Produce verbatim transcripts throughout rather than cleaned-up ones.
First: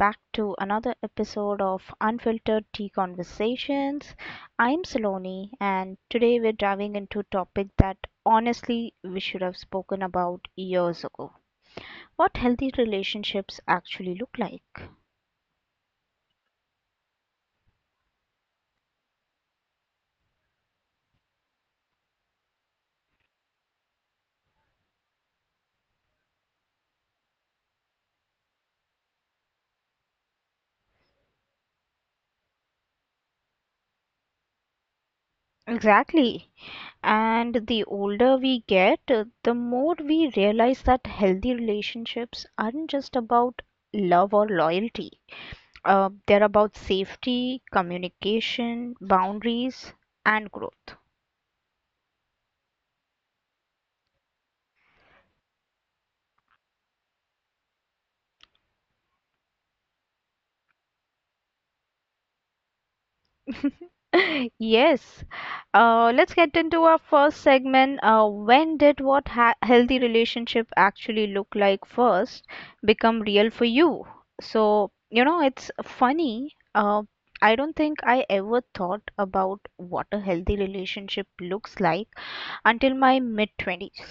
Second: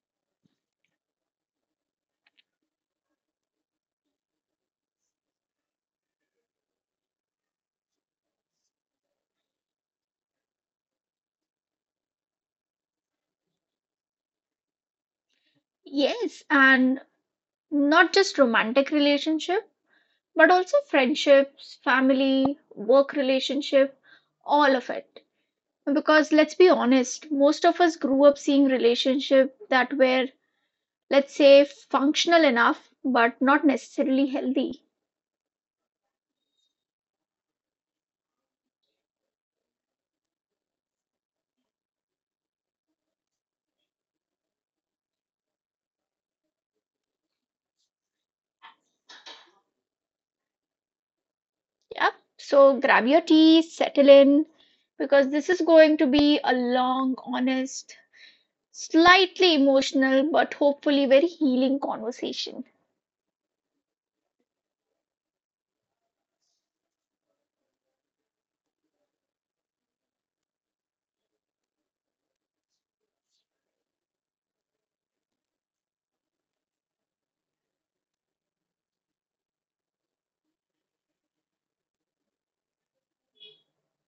back to another episode of Unfiltered Tea Conversations. I'm Saloni, and today we're diving into a topic that honestly we should have spoken about years ago, what healthy relationships actually look like. Yes, and not just romantic relationship, but also friendships, family, work relationship, all of it. Because let's be honest, most of us grew up seeing relationship that were, let's say, functional enough, but not necessarily healthy. Exactly. And the older we get, uh, the more we realize that healthy relationships aren't just about love or loyalty. Uh, they're about safety, communication, boundaries, and growth. Yeah. So grab your tea, settle in, because this is going to be a long, honest, slightly emotional, but hopefully very healing conversation. Yes. Uh, let's get into our first segment. Uh, when did what ha healthy relationship actually look like first become real for you? So, you know, it's funny. Uh, I don't think I ever thought about what a healthy relationship looks like until my mid-twenties.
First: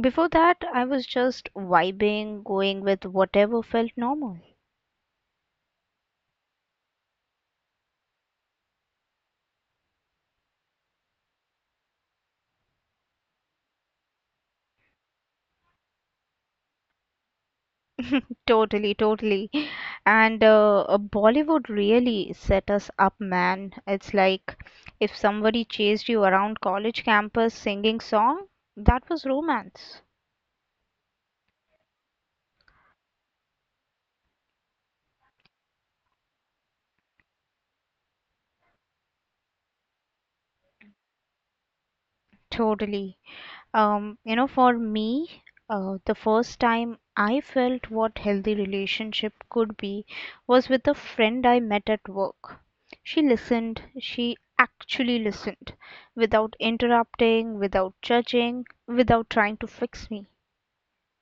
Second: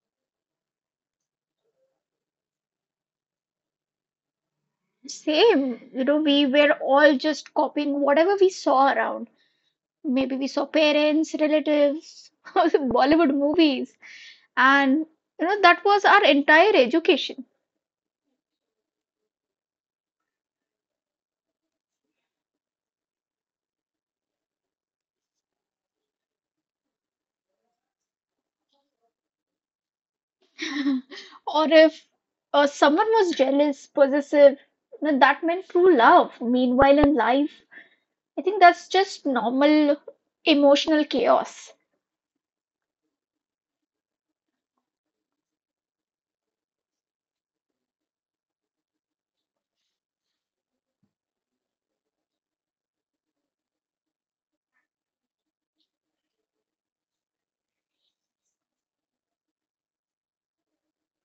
Before that, I was just vibing, going with whatever felt normal. Same, you know, we were all just copying whatever we saw around. Maybe we saw parents, relatives, Bollywood movies, and you know, that was our entire education. Totally, totally. And uh, uh, Bollywood really set us up, man. It's like if somebody chased you around college campus singing song, that was romance. Or if uh, someone was jealous, possessive, you know, that meant true love. Meanwhile, in life, I think that's just normal emotional chaos. Totally. Um, you know, for me, uh, the first time I felt what healthy relationship could be was with a friend I met at work. She listened, she actually listened without interrupting, without judging, without trying to fix me.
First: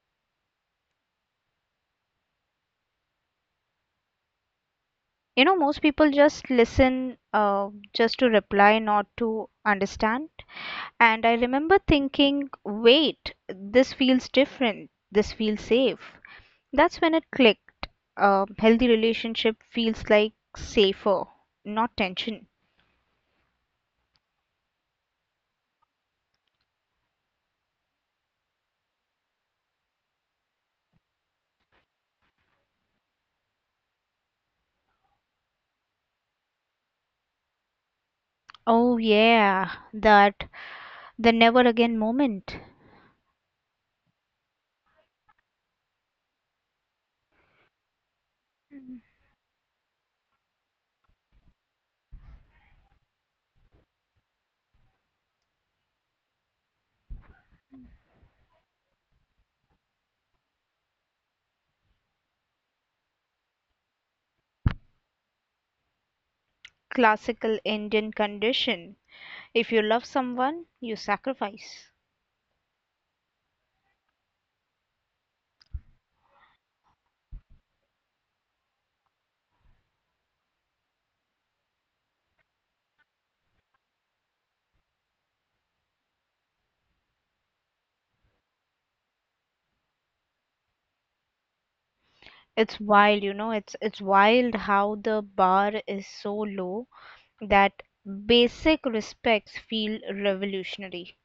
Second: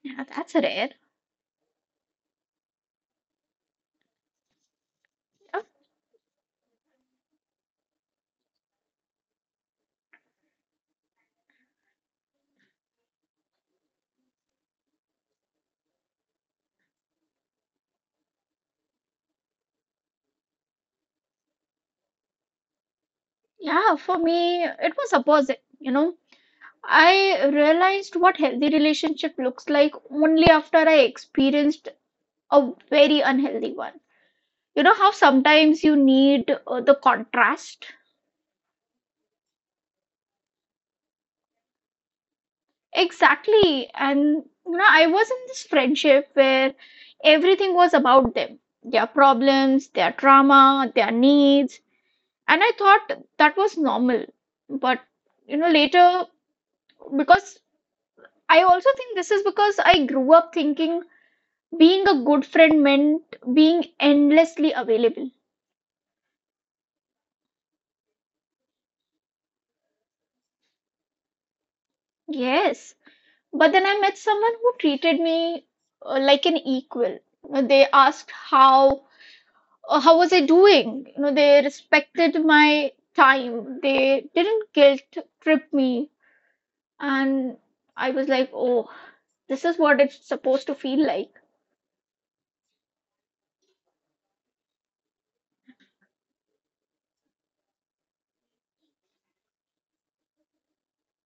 Yeah, that's rare. You know, Uh, most people just listen uh, just to reply, not to understand. And I remember thinking, wait, this feels different. This feels safe. That's when it clicked. A healthy relationship feels like safer, not tension. Yeah, for me, it was opposite, you know. I realized what healthy relationship looks like only after I experienced a very unhealthy one. You know how sometimes you need uh, the contrast? Oh, yeah, that the never again moment. Exactly. And you know, I was in this friendship where everything was about them, their problems, their trauma, their needs. And I thought that was normal. But you know, later, because I also think this is because I grew up thinking being a good friend meant being endlessly available. Classical Indian condition. If you love someone, you sacrifice. Yes. But then I met someone who treated me uh, like an equal. You know, they asked how uh, how was I doing? You know, they respected my time. They didn't guilt trip me. And I was like, oh, this is what it's supposed to feel like. It's wild, you know, it's it's wild how the bar is so low that basic respects feel revolutionary.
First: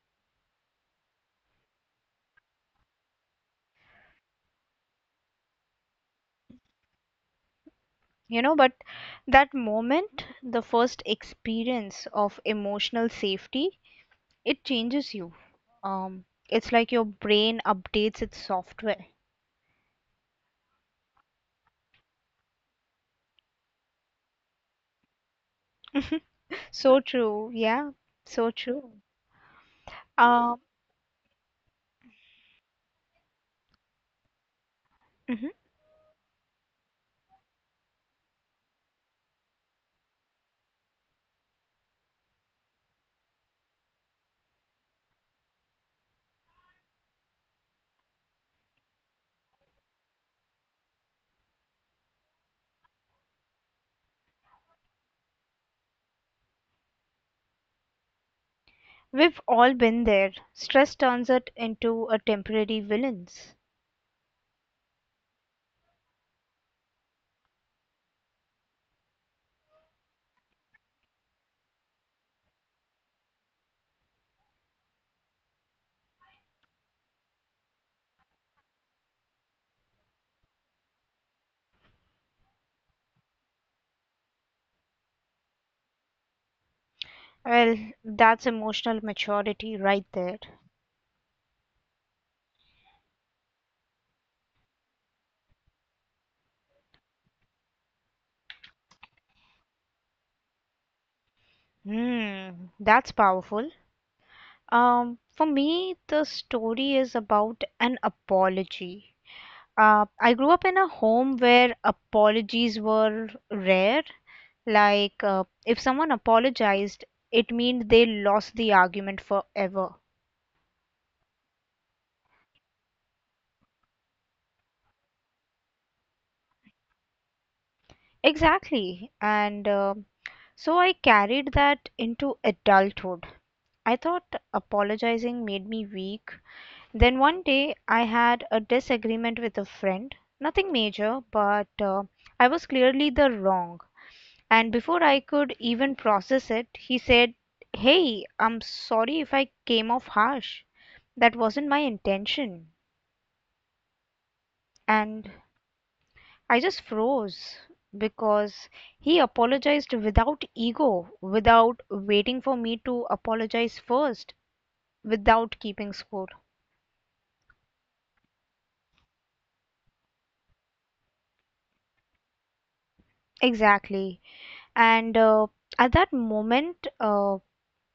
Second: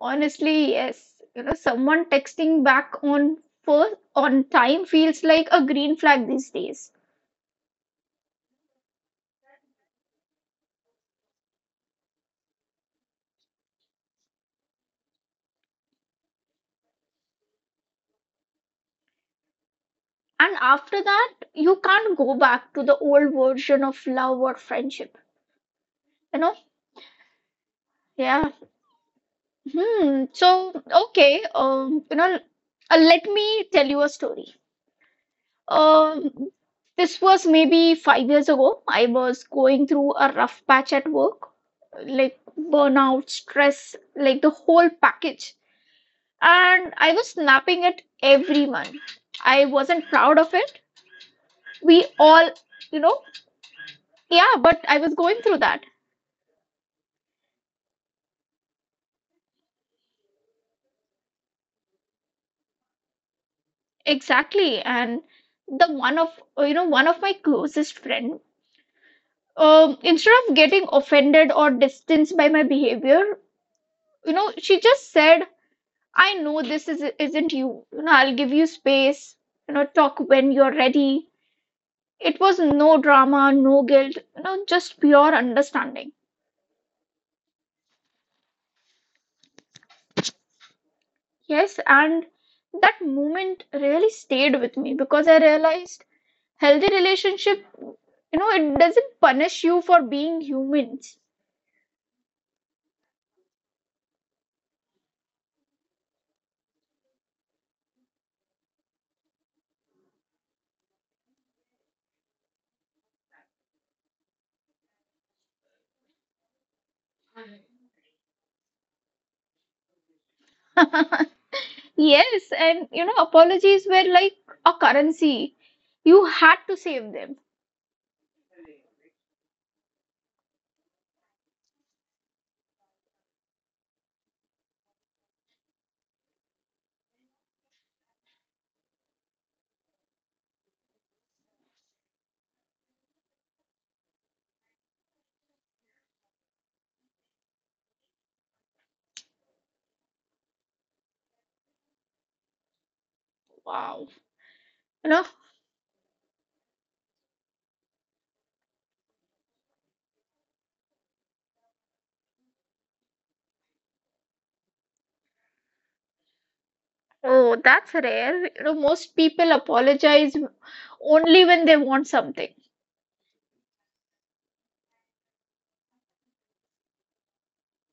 Honestly, yes. You know, someone texting back on first on time feels like a green flag these days. You know, but that moment, the first experience of emotional safety, it changes you. um it's like your brain updates its software. And after that, you can't go back to the old version of love or friendship, you know. So true, yeah, Yeah. so true. Hmm. So um okay, um you know, uh, let me tell you a story. mhm. um this was maybe five years ago. I was going through a rough patch at work, like burnout, stress, like the whole package. And I was snapping at everyone. I wasn't proud of it. We all You know, yeah, but I was going through that. We've all been there. Stress turns it into a temporary villains. Exactly. And the one of, you know, one of my closest friend, um, instead of getting offended or distanced by my behavior, you know, she just said, "I know this is, isn't you. You know, I'll give you space. You know, talk when you're ready." It was no drama, no guilt, you know, just pure understanding. Well, that's emotional maturity right there. Yes. And that moment really stayed with me because I realized healthy relationship, you know, it doesn't punish you for being humans. Hmm, that's powerful. Um, for me, the story is about an apology. Uh, I grew up in a home where apologies were rare. Like, uh, if someone apologized, it meant they lost the argument forever. Yes, and you know, apologies were like a currency. You had to save them. Exactly. And uh, so I carried that into adulthood. I thought apologizing made me weak. Then one day I had a disagreement with a friend. Nothing major, but uh, I was clearly the wrong. And before I could even process it, he said, "Hey, I'm sorry if I came off harsh. That wasn't my intention." Wow. You know, And I just froze because he apologized without ego, without waiting for me to apologize first, without keeping score. oh, that's rare. You know, most people apologize only when they want something. Exactly. And uh, at that moment, uh,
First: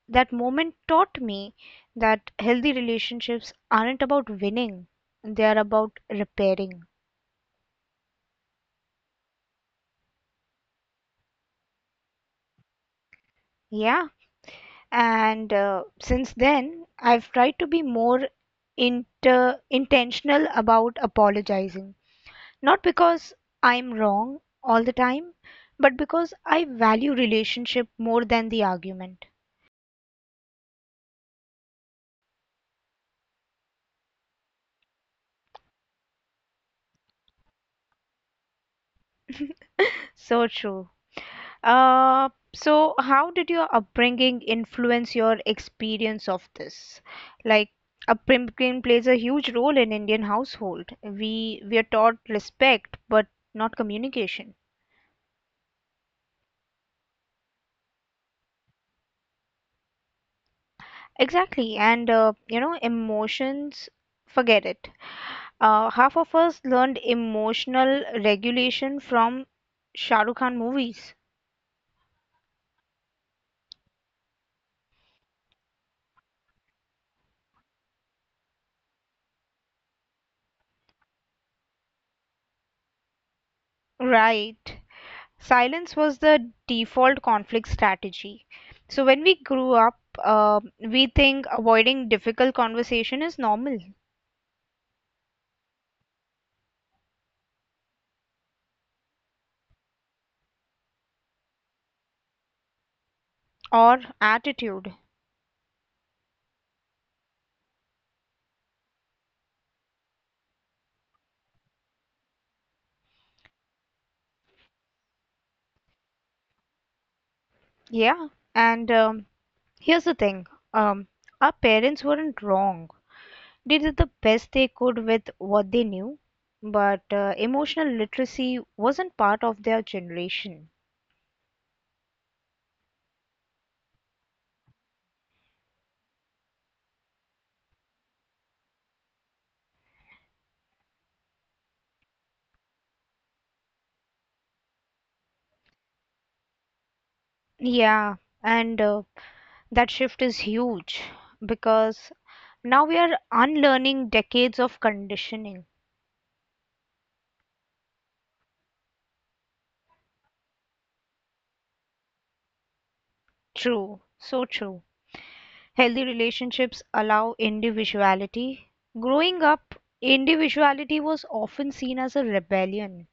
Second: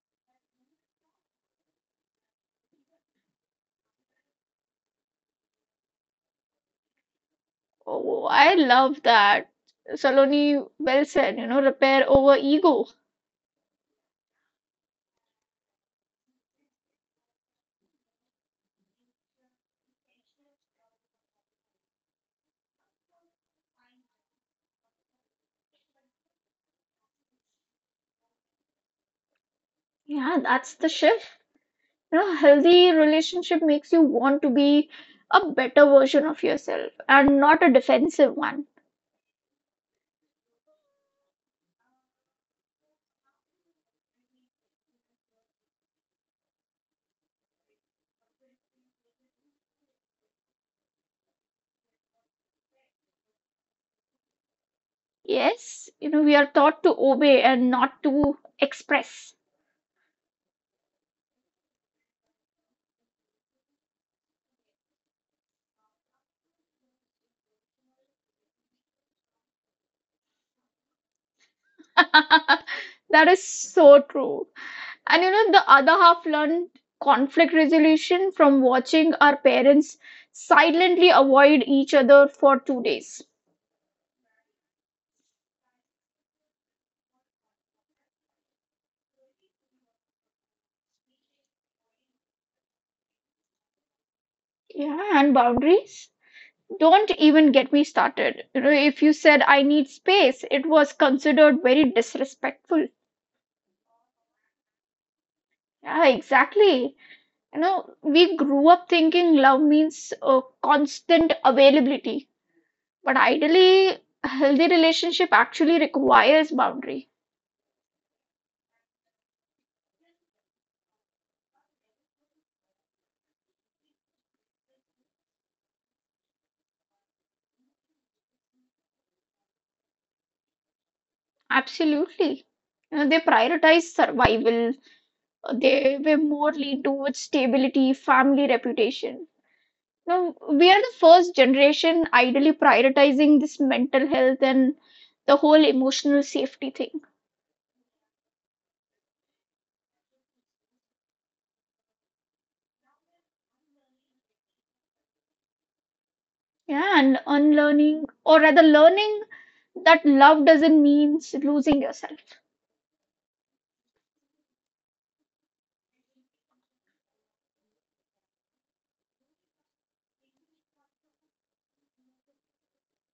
that moment taught me that healthy relationships aren't about winning, they are about repairing. Oh, I love that. Saloni, well said, you know, repair over ego. Yeah, and uh, since then, I've tried to be more inter intentional about apologizing. Not because I'm wrong all the time, but because I value relationship more than the argument. Yeah, that's the shift. You know, healthy relationship makes you want to be a better version of yourself and not a defensive one. So true. Uh, so how did your upbringing influence your experience of this? Like, upbringing plays a huge role in Indian household. We we are taught respect, but not communication. Yes, you know, we are taught to obey and not to express. Exactly, and uh, you know, emotions, forget it. Uh, half of us learned emotional regulation from Shah Rukh Khan movies. That is so true. And you know, the other half learned conflict resolution from watching our parents silently avoid each other for two days. Right. Silence was the default conflict strategy. So when we grew up, uh, we think avoiding difficult conversation is normal Yeah, and boundaries. Don't even get me started. You know, if you said I need space, it was considered very disrespectful. or attitude. Yeah, exactly. You know, we grew up thinking love means uh, constant availability. But ideally, a healthy relationship actually requires boundary. Yeah. And um, here's the thing, um, our parents weren't wrong. They did the best they could with what they knew, but uh, emotional literacy wasn't part of their generation. Absolutely. You know, they prioritize survival. They were more lean towards stability, family reputation. Now, we are the first generation ideally prioritizing this mental health and the whole emotional safety thing. Yeah, and uh, that shift is huge because now we are unlearning decades of conditioning. Yeah, and unlearning, or rather, learning that love doesn't mean losing yourself. True, so true. Healthy relationships allow individuality. Growing up, individuality was often seen as a rebellion.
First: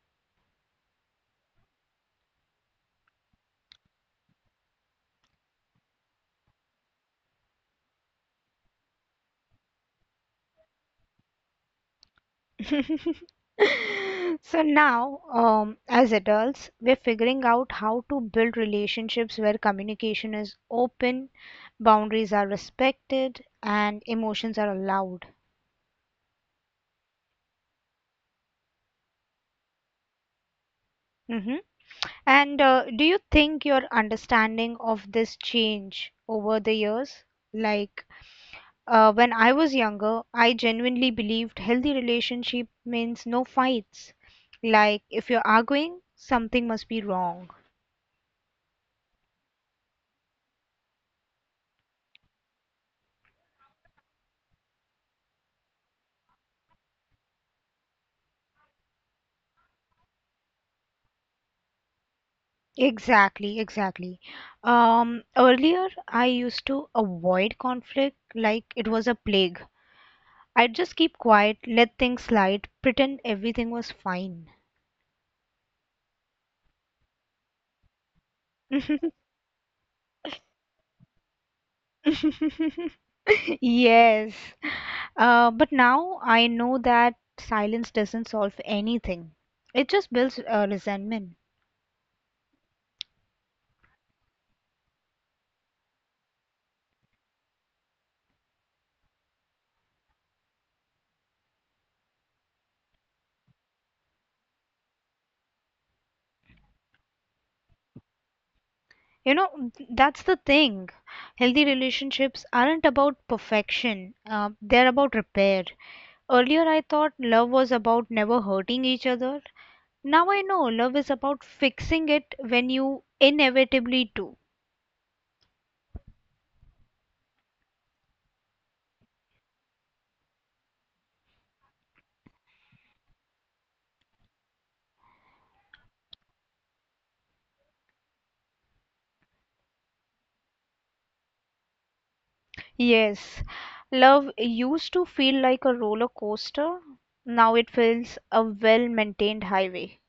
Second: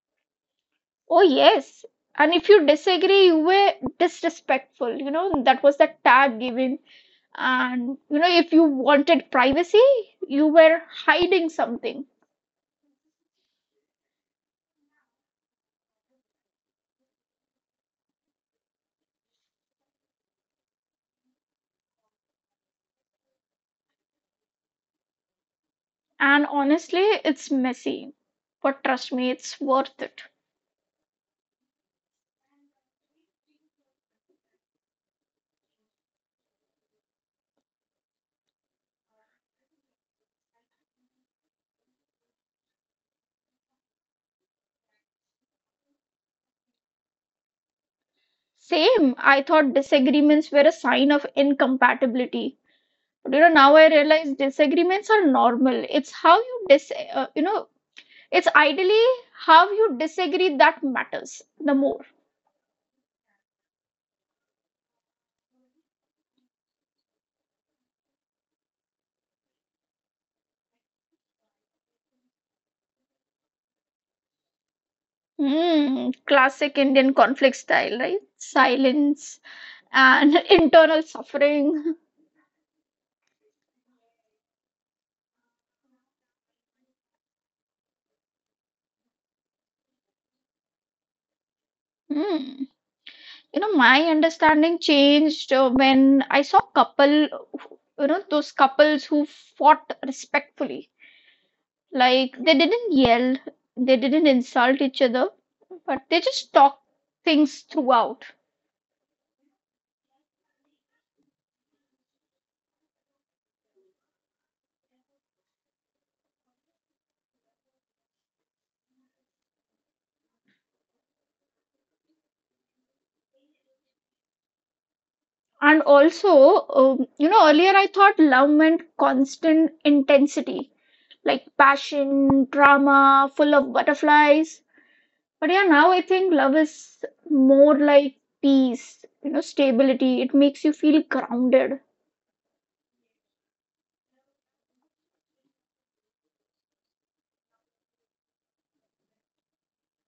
Oh, yes. And if you disagree, you were disrespectful. You know, that was the tag given. And, you know, if you wanted privacy, you were hiding something. So now, um, as adults, we're figuring out how to build relationships where communication is open, boundaries are respected, and emotions are allowed. And honestly, it's messy. But trust me, it's worth it. Hmm. And uh, do you think your understanding of this change over the years? Like, uh, when I was younger, I genuinely believed healthy relationship means no fights. Like if you're arguing, something must be wrong. Same, I thought disagreements were a sign of incompatibility. But, you know, now I realize disagreements are normal. It's how you dis, uh, you know, it's ideally how you disagree that matters the more. Exactly, exactly. Um, earlier, I used to avoid conflict like it was a plague. I'd just keep quiet, let things slide, pretend everything was fine. Mm, classic Indian conflict style, right? Silence and internal suffering. Yes. Uh, but now I know that silence doesn't solve anything. It just builds uh, resentment. Mm. You know, my understanding changed uh, when I saw couple, who- you know, those couples who fought respectfully. Like they didn't yell, they didn't insult each other, but they just talked things throughout. You know, that's the thing. Healthy relationships aren't about perfection, uh, they're about repair. Earlier, I thought love was about never hurting each other. Now I know love is about fixing it when you inevitably do. And also, um, you know, earlier I thought love meant constant intensity, like passion, drama, full of butterflies. But yeah, now I think love is more like peace, you know, stability. It makes you feel grounded. Yes, love used to feel like a roller coaster. Now it feels a well maintained highway.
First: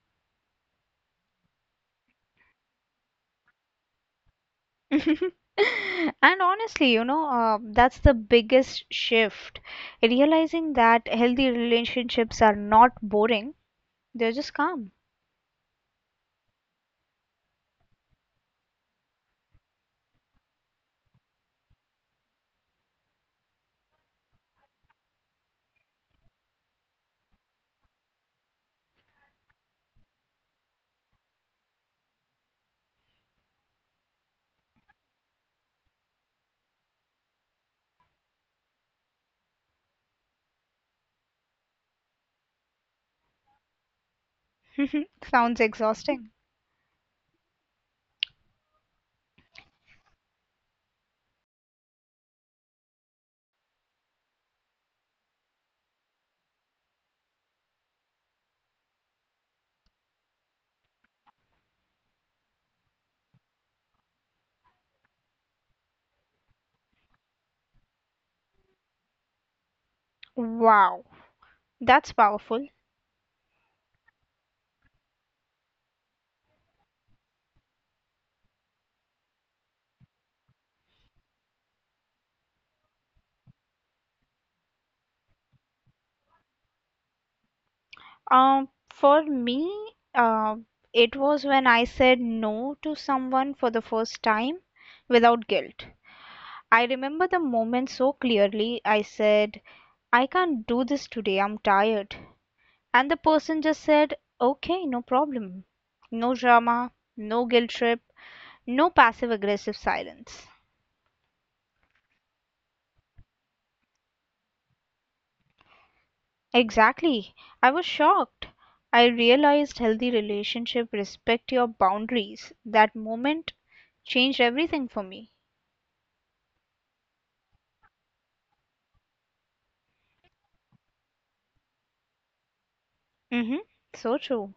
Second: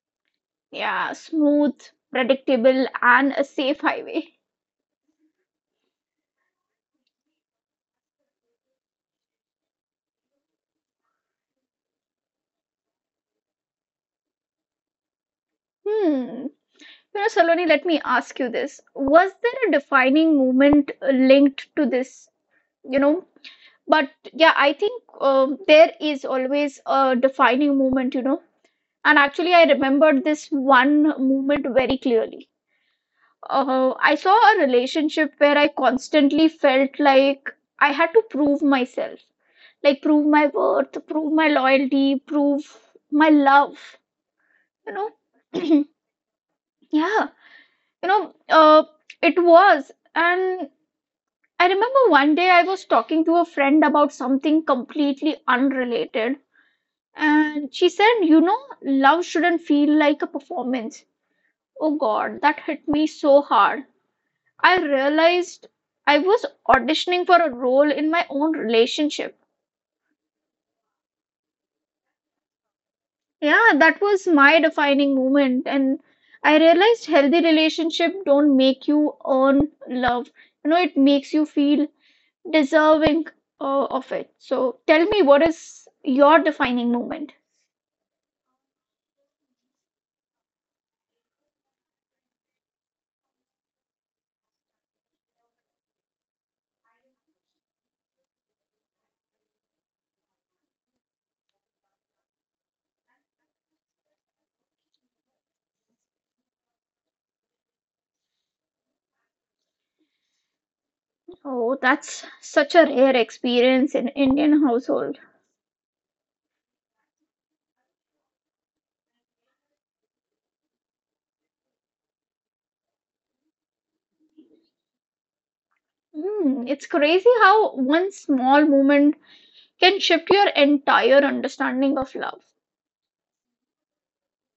Yeah, smooth, predictable, and a safe highway. And honestly, you know, uh, that's the biggest shift. Realizing that healthy relationships are not boring, they're just calm. Hmm. You know, Saloni, let me ask you this. Was there a defining moment uh, linked to this? You know, but yeah, I think um, there is always a defining moment, you know. And actually, I remembered this one moment very clearly. Uh, I saw a relationship where I constantly felt like I had to prove myself, like prove my worth, prove my loyalty, prove my love, you Sounds know. exhausting. Yeah, you know, uh, it was. And I remember one day I was talking to a friend about something completely unrelated. And she said, "You know, love shouldn't feel like a performance." Oh God, that hit me so hard. I realized I was auditioning for a role in my own relationship. Wow, that's powerful. Yeah, that was my defining moment. And I realized healthy relationship don't make you earn love. You know, it makes you feel deserving uh, of it. So tell me, what is your defining moment? Um, for me, uh, it was when I said no to someone for the first time without guilt. I remember the moment so clearly. I said, "I can't do this today, I'm tired." And the person just said, "Okay, no problem." No drama, no guilt trip, no passive aggressive silence. Oh, that's such a rare experience in Indian household. Exactly. I was shocked. I realized healthy relationship respect your boundaries. That moment changed everything for me. Mm, it's crazy how one small moment can shift your entire understanding of love. Mhm. So true.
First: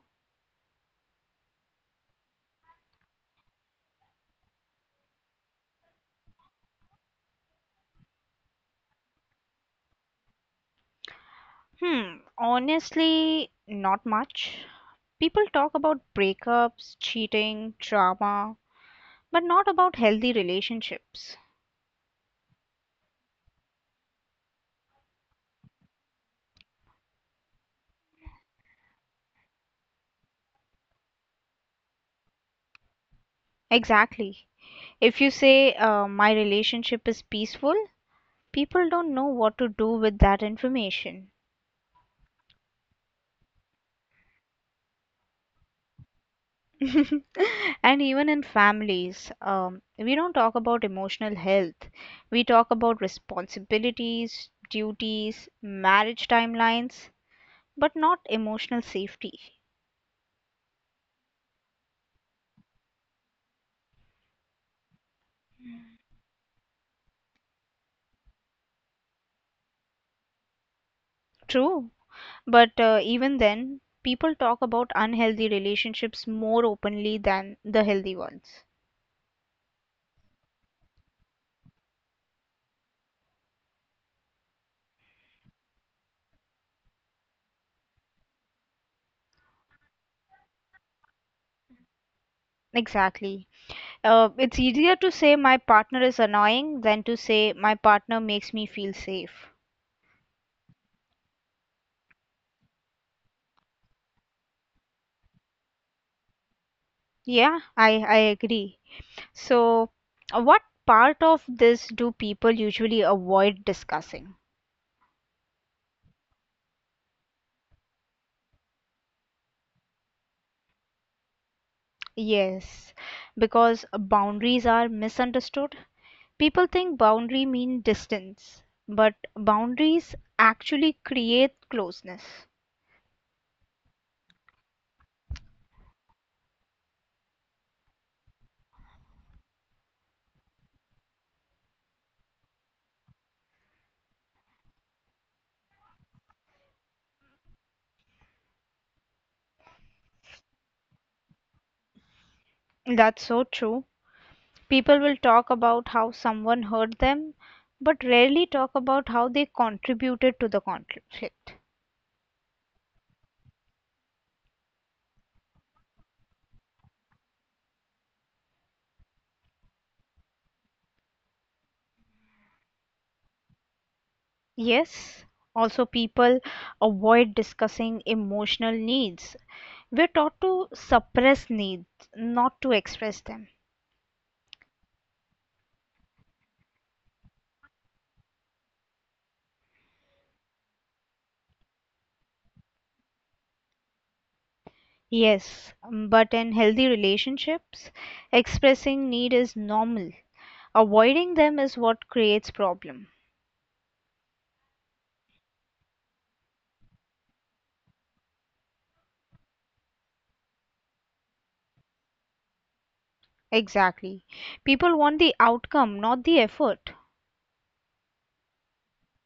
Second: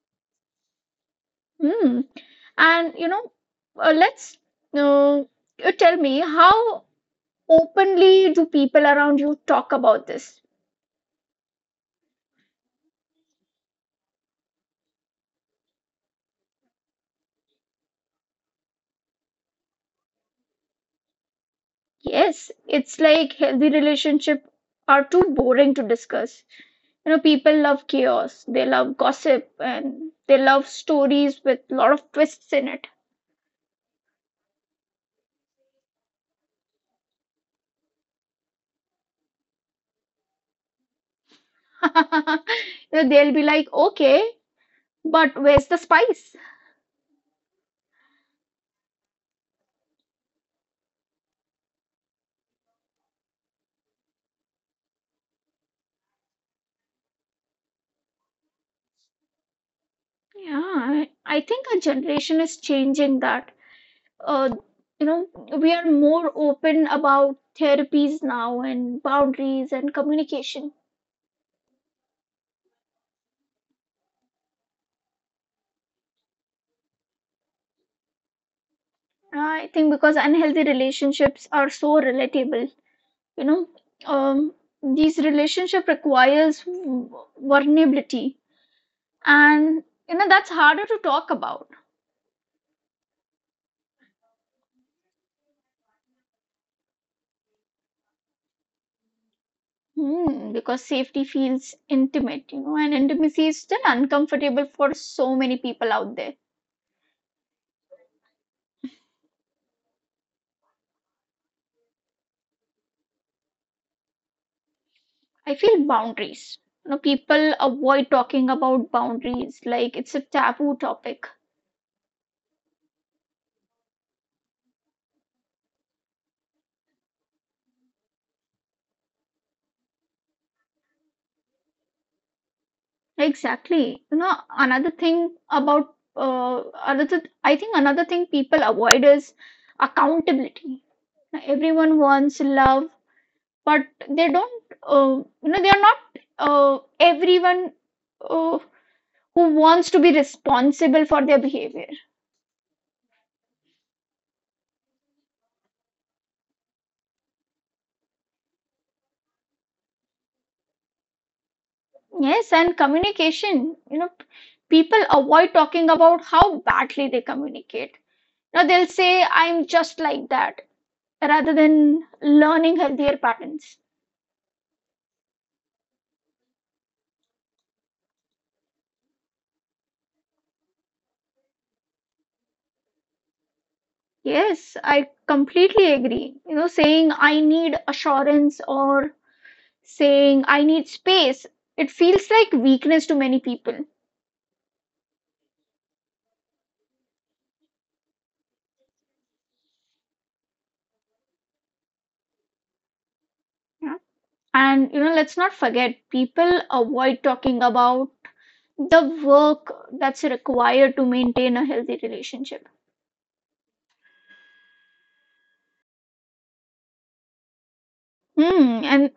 Mm. And you know, uh, let's uh, you tell me how openly do people around you talk about this? Hmm, honestly, not much. People talk about breakups, cheating, drama, but not about healthy relationships. Yes, it's like healthy relationship are too boring to discuss. You know, people love chaos, they love gossip, and they love stories with a lot of twists in it. Exactly. If you say uh, my relationship is peaceful, people don't know what to do with that information. You know, they'll be like, okay. But where's the spice? And even in families, um, we don't talk about emotional health. We talk about responsibilities, duties, marriage timelines, but not emotional safety. Yeah, I, I think our generation is changing that. Uh, you know, we are more open about therapies now and boundaries and communication. True. But uh, even then, people talk about unhealthy relationships more openly than the healthy ones. I think because unhealthy relationships are so relatable, you know, um, these relationship requires vulnerability, and you know that's harder to talk about. Exactly. Uh, it's easier to say my partner is annoying than to say my partner makes me feel safe. Hmm, because safety feels intimate, you know, and intimacy is still uncomfortable for so many people out there. Yeah, I, I agree. So, uh, what part of this do people usually avoid discussing? I feel boundaries. You know, people avoid talking about boundaries like it's a taboo topic. Yes, because boundaries are misunderstood. People think boundary mean distance, but boundaries actually create closeness. Exactly. You know, another thing about uh, another, I think, another thing people avoid is accountability. Now, everyone wants love, but they don't. Uh, you know, they are not uh, everyone uh, who wants to be responsible for their behavior. That's so true. People will talk about how someone hurt them, but rarely talk about how they contributed to the conflict. Yes, and communication. You know, people avoid talking about how badly they communicate. Now they'll say, "I'm just like that," rather than learning healthier patterns. Yes, also people avoid discussing emotional needs. We're taught to suppress needs, not to express them. Yes, I completely agree. You know, saying I need assurance or saying I need space, it feels like weakness to many people. Yes, but in healthy relationships, expressing need is normal. Avoiding them is what creates problem. Yeah. And, you know, let's not forget, people avoid talking about the work that's required to maintain a healthy relationship. Exactly. People want the outcome, not the effort. Hmm, and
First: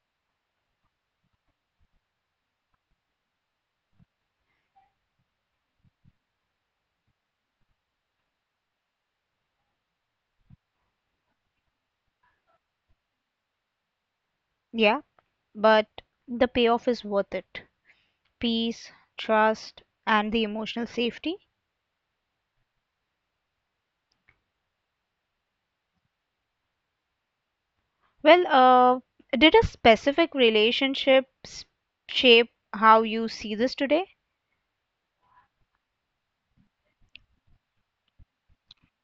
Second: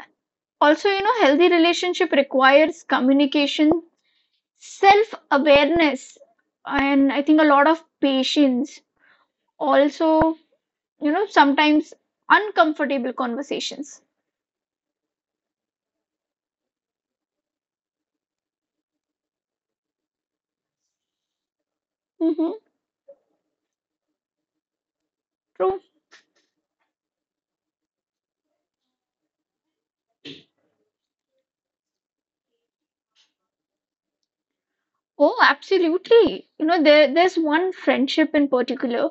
also, you know, healthy relationship requires communication, self-awareness, and I think a lot of patience. Also, you know, sometimes uncomfortable conversations. Yeah, but the payoff is worth it. Peace, trust, and the emotional safety. Mm-hmm, true. Well, uh, did a specific relationship s- shape how you see this today? Oh, absolutely. You know, there there's one friendship in particular.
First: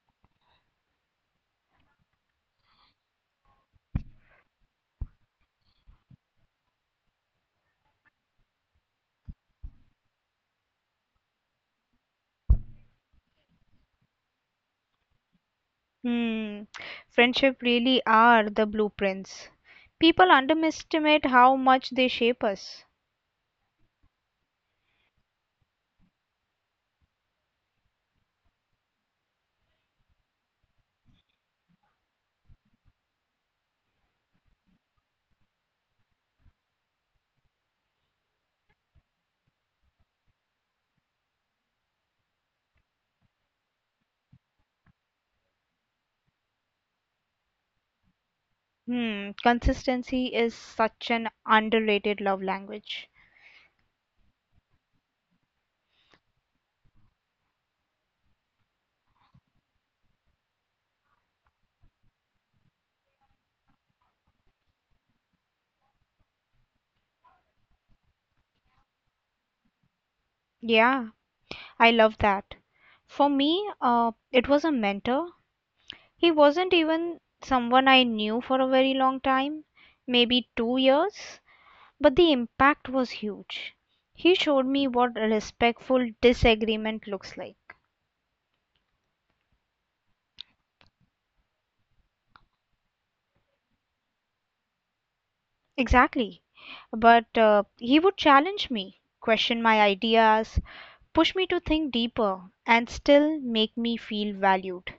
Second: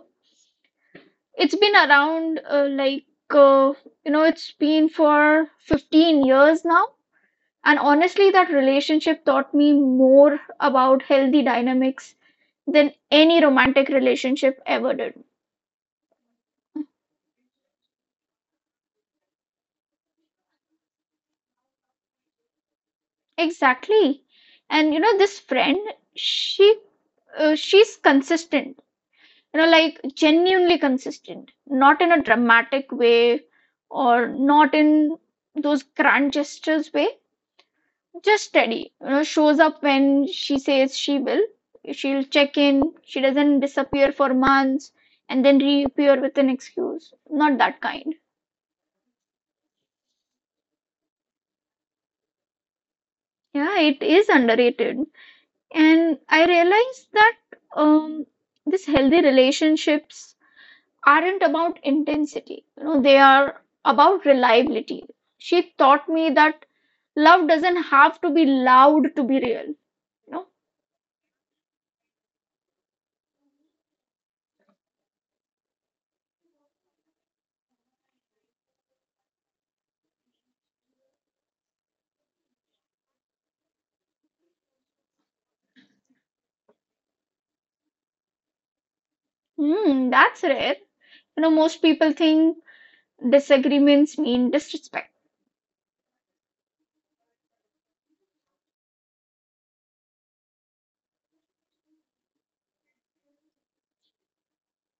It's been around uh, like uh, you know, it's been for fifteen years now. And honestly, that relationship taught me more about healthy dynamics than any romantic relationship ever did. Hmm, friendship really are the blueprints. People underestimate how much they shape us. Exactly. And you know, this friend, she uh, she's consistent. You know, like genuinely consistent, not in a dramatic way or not in those grand gestures way. Just steady. You know, shows up when she says she will. She'll check in. She doesn't disappear for months and then reappear with an excuse. Not that kind. Hmm, consistency is such an underrated love language. Yeah, it is underrated. And I realized that um, these healthy relationships aren't about intensity, you know, they are about reliability. She taught me that love doesn't have to be loud to be real. You know, Yeah, I love that. For me, uh, it was a mentor. He wasn't even someone I knew for a very long time, maybe two years, but the impact was huge. He showed me what a respectful disagreement looks like. hmm, that's rare. You know, most people think disagreements mean disrespect. Exactly. But uh, he would challenge me, question my ideas, push me to think deeper, and still make me feel valued.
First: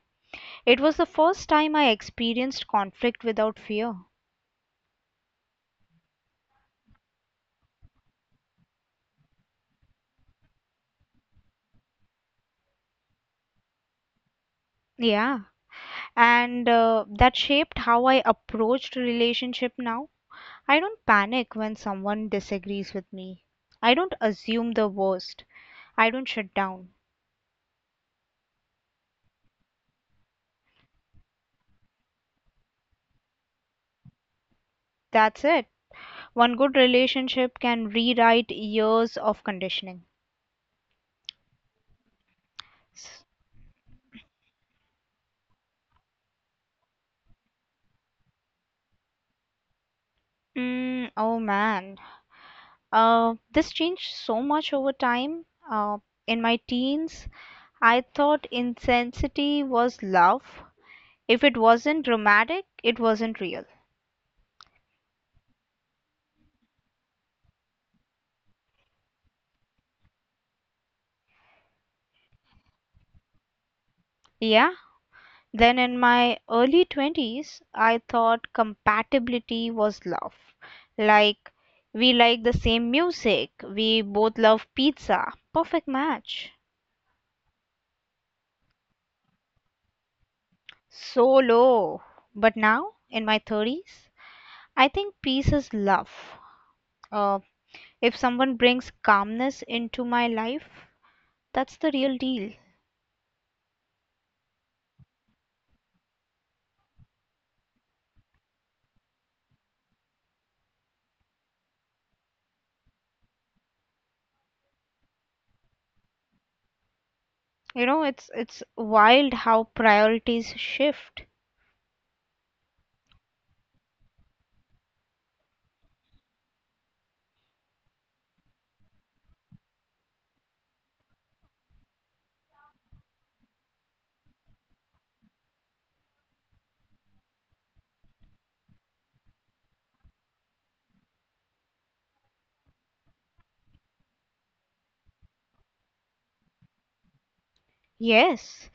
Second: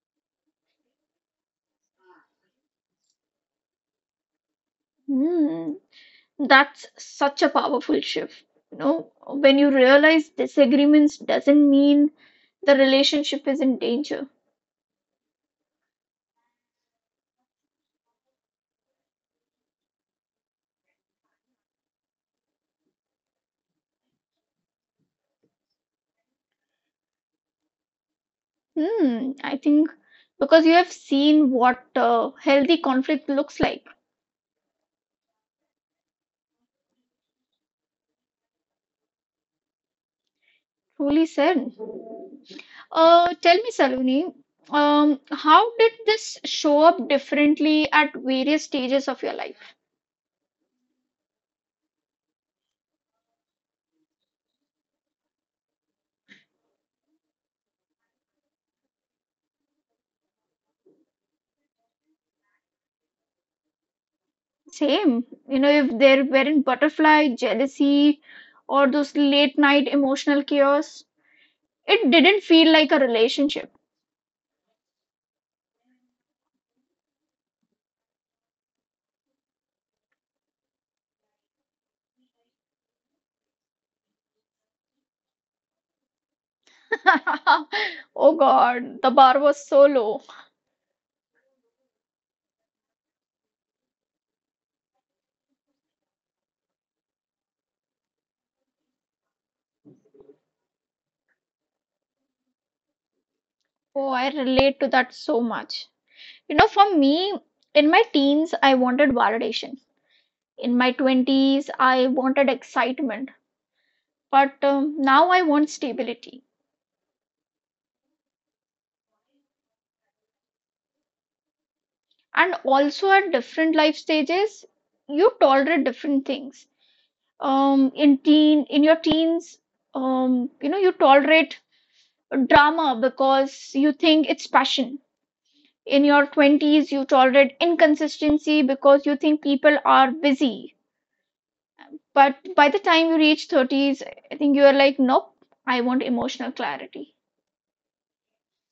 It was the first time I experienced conflict without fear. Hmm, that's such a powerful shift. You know, when you realize disagreements doesn't mean the relationship is in danger. Yeah. And uh, that shaped how I approached relationship now. I don't panic when someone disagrees with me. I don't assume the worst. I don't shut down. Hmm, I think because you have seen what uh, healthy conflict looks like. That's it. One good relationship can rewrite years of conditioning. Truly said. Uh, tell me, Saloni, um, how did this show up differently at various stages of your life? Mm, oh man, uh, this changed so much over time. Uh, in my teens, I thought intensity was love. If it wasn't dramatic, it wasn't real. Same, you know, if there weren't butterfly, jealousy, or those late night emotional chaos, it didn't feel like a relationship. Yeah. Then in my early twenties, I thought compatibility was love. Like, we like the same music, we both love pizza. Perfect match. Oh God, the bar was so low. So low. But now, in my thirties, I think peace is love Uh. If someone brings calmness into my life, that's the real deal. Oh, I relate to that so much. You know, for me, in my teens, I wanted validation. In my twenties, I wanted excitement. But um, now I want stability. You know, it's it's wild how priorities shift. And also at different life stages, you tolerate different things. Um, in teen, in your teens, um, you know, you tolerate drama because you think it's passion. In your twenties, you tolerate inconsistency because you think people are busy. But by the time you reach thirties, I think you are like, nope, I want emotional clarity. Yes,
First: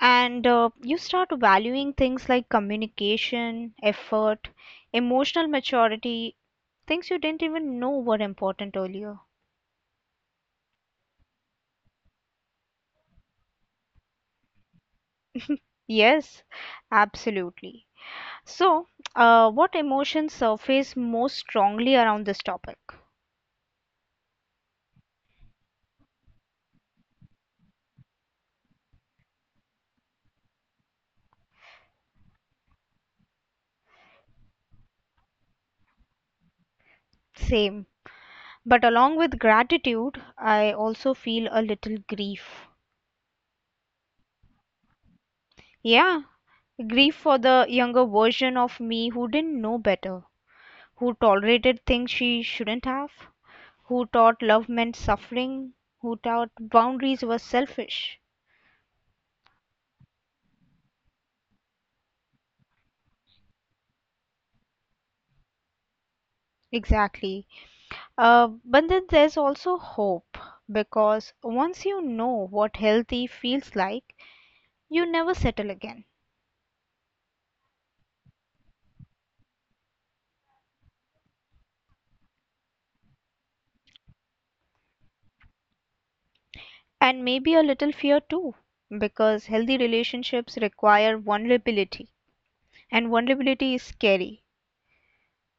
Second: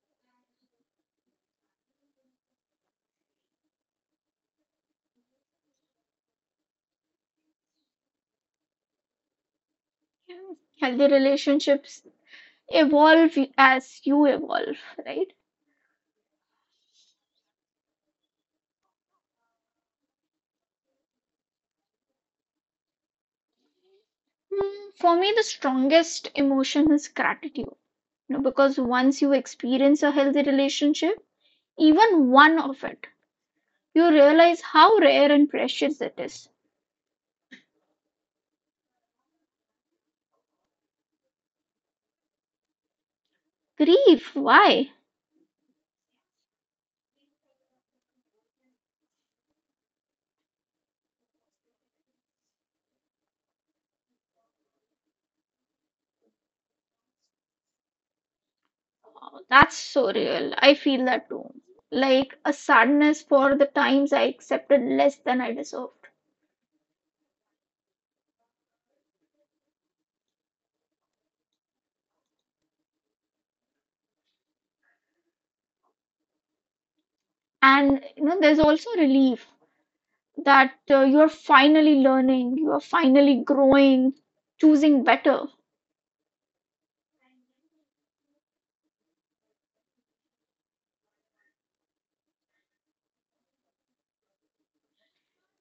and uh, you start valuing things like communication, effort, emotional maturity, things you didn't even know were important earlier. Yeah. Healthy relationships evolve as you evolve, right? Yes, absolutely. So, uh, what emotions surface most strongly around this topic? Hmm, for me, the strongest emotion is gratitude. You know, because once you experience a healthy relationship, even one of it, you realize how rare and precious it is. Same. But along with gratitude, I also feel a little grief. Grief, why? Yeah, grief for the younger version of me who didn't know better, who tolerated things she shouldn't have, who thought love meant suffering, who thought boundaries were selfish. Oh, that's so real. I feel that too. Like a sadness for the times I accepted less than I deserve. Exactly. Uh, but then there's also hope because once you know what healthy feels like, you never settle again. And you know, there's also relief that uh, you're finally learning, you are finally growing, choosing better. And maybe a little fear too, because healthy relationships require vulnerability. And vulnerability is scary.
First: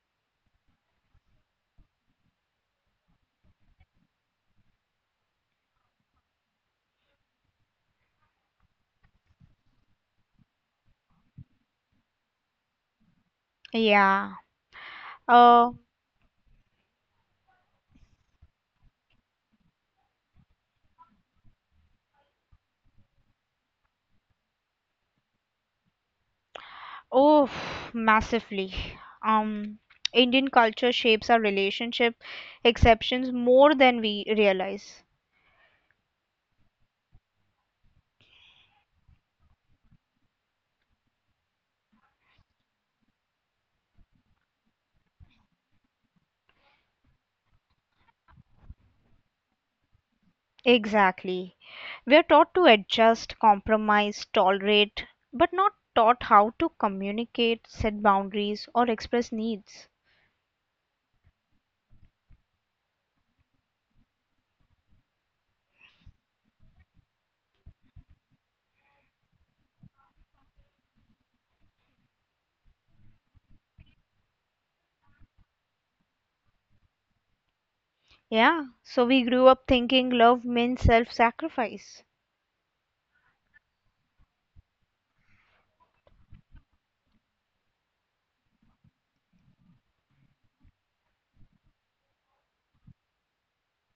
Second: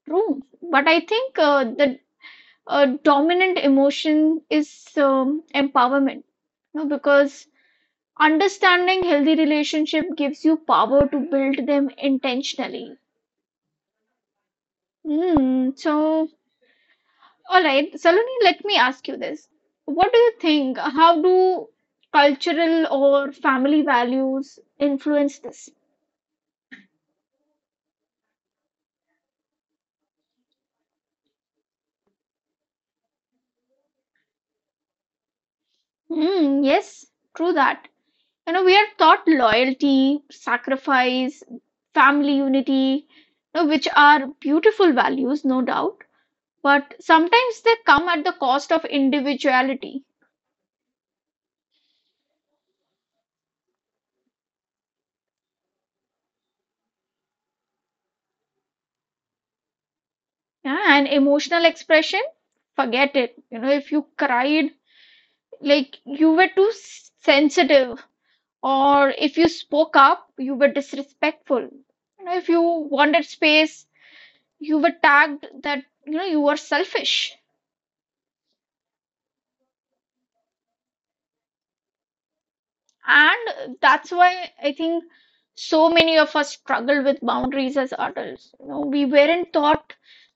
True, but I think uh, the uh, dominant emotion is um, empowerment, you know, because understanding healthy relationship gives you power to build them intentionally. Yeah. Hmm. Uh, So all right, Saloni, let me ask you this. What do you think, how do cultural or family values influence this? oh, massively. Um, Indian culture shapes our relationship exceptions more than we realize. Mm, yes, true that. You know, we are taught loyalty, sacrifice, family unity, you know, which are beautiful values, no doubt, but sometimes they come at the cost of individuality. Exactly. We are taught to adjust, compromise, tolerate, but not taught how to communicate, set boundaries, or express needs. Yeah, and emotional expression. Forget it. You know, if you cried, like you were too s- sensitive, or if you spoke up, you were disrespectful. You know, if you wanted space, you were tagged that, you know, you were selfish. Yeah, so we grew up thinking love means self sacrifice. And that's why I think so many of us struggle with boundaries as adults. You know, we weren't taught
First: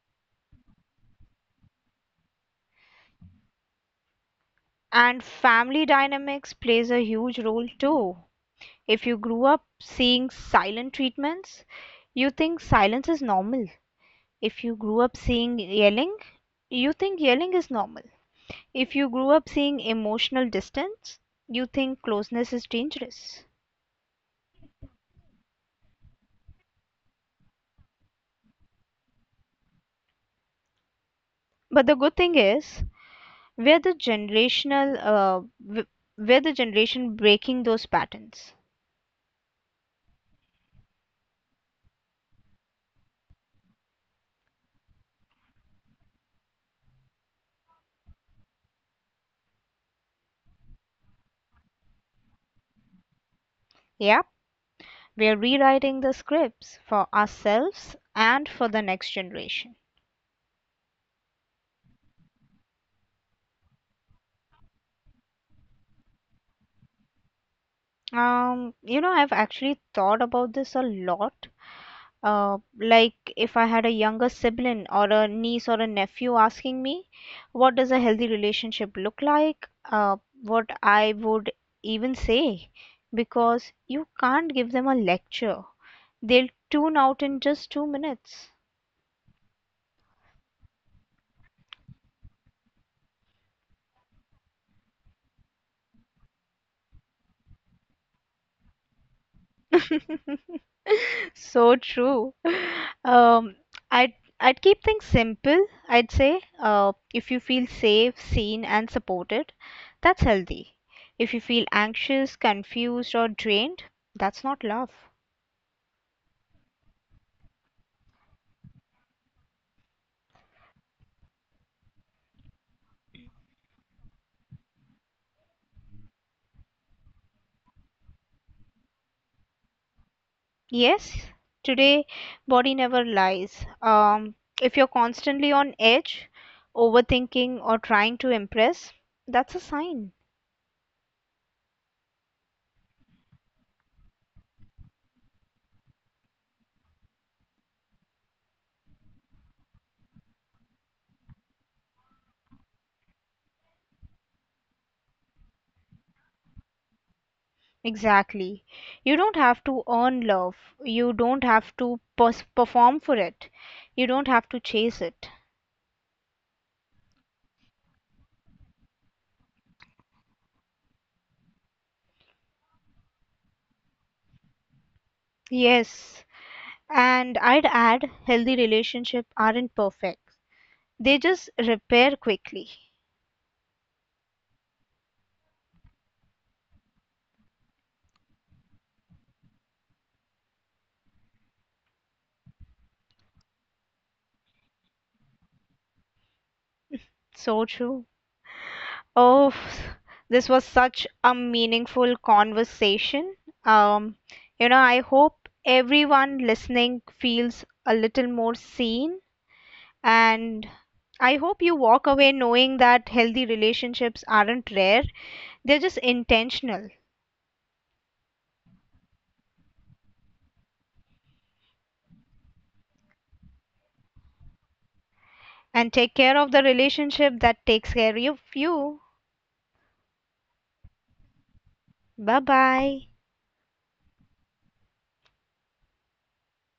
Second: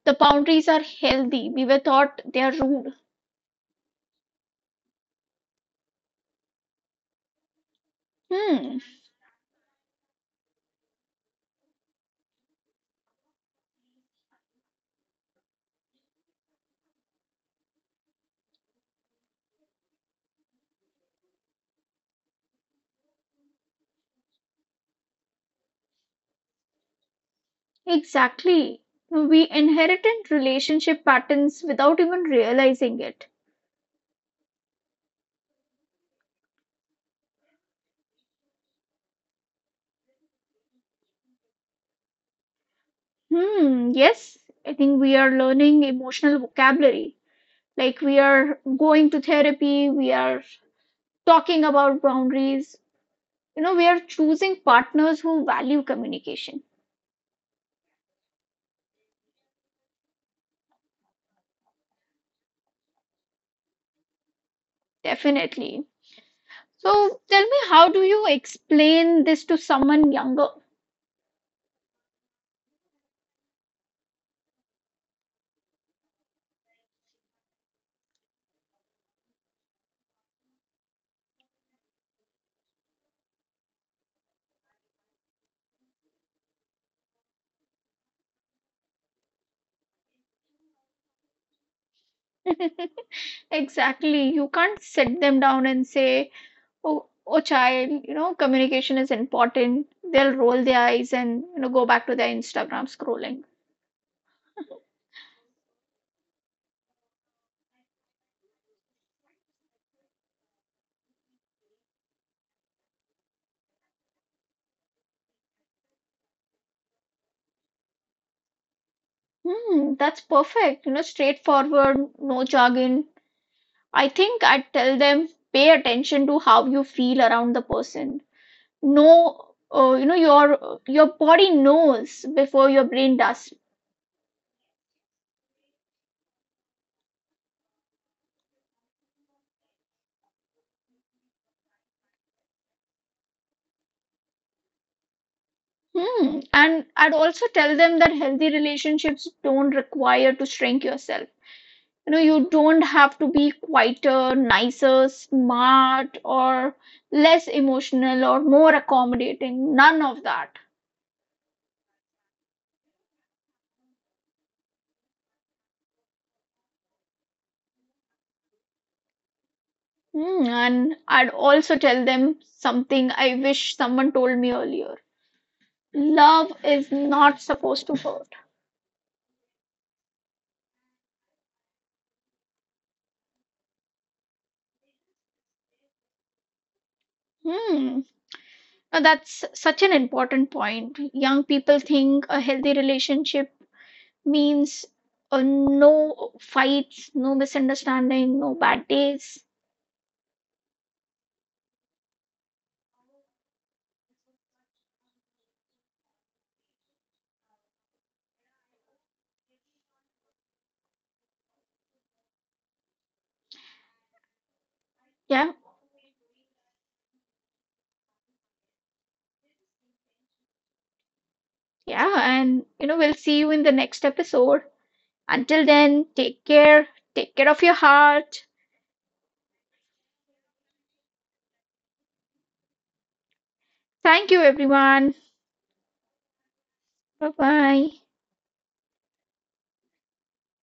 the boundaries are healthy. We were taught they are rude. And family dynamics plays a huge role too. Hmm, If you grew up seeing silent treatments, you think silence is normal. If you grew up seeing yelling, you think yelling is normal. If you grew up seeing emotional distance, you think closeness is dangerous. exactly. We inherited relationship patterns without even realizing it. But the good thing is, we're the generational, uh, we're the generation breaking those patterns. Hmm, yes, I think we are learning emotional vocabulary. Like we are going to therapy, we are talking about boundaries. You know, we are choosing partners who value communication. Yep, we're rewriting the scripts for ourselves and for the next generation. Definitely. So tell me, how do you explain this to someone younger? Um, you know, I've actually thought about this a lot. Uh, like if I had a younger sibling or a niece or a nephew asking me, what does a healthy relationship look like? Uh, what I would even say, because you can't give them a lecture. They'll tune out in just two minutes. Exactly. You can't sit them down and say, oh, oh, child, you know, communication is important. They'll roll their eyes and, you know, go back to their Instagram scrolling. So true. Um, I'd I'd keep things simple, I'd say. Uh, if you feel safe, seen, and supported, that's healthy. If you feel anxious, confused, or drained, that's not love. Hmm, that's perfect. You know, straightforward, no jargon. I think I tell them, pay attention to how you feel around the person. No, uh, you know, your your body knows before your brain does. Yes, today body never lies. Um, if you're constantly on edge, overthinking, or trying to impress, that's a sign. Hmm. And I'd also tell them that healthy relationships don't require to shrink yourself. You know, you don't have to be quieter, nicer, smart, or less emotional or more accommodating. None of that. Exactly. You don't have to earn love. You don't have to pers- perform for it. You don't have to chase it. Hmm. And I'd also tell them something I wish someone told me earlier. Love is not supposed to hurt. Yes. And I'd add healthy relationships aren't perfect, they just repair quickly. Hmm. Now that's such an important point. Young people think a healthy relationship means uh, no fights, no misunderstanding, no bad days. So true. Oh, this was such a meaningful conversation. Um, you know, I hope everyone listening feels a little more seen. And I hope you Yeah, walk away knowing that healthy relationships aren't rare, they're just intentional. yeah, and you know, we'll see you in the next episode. Until then, take care, take care of your heart. And take care of the relationship that takes care of you. Thank you, everyone. Bye bye. Bye bye.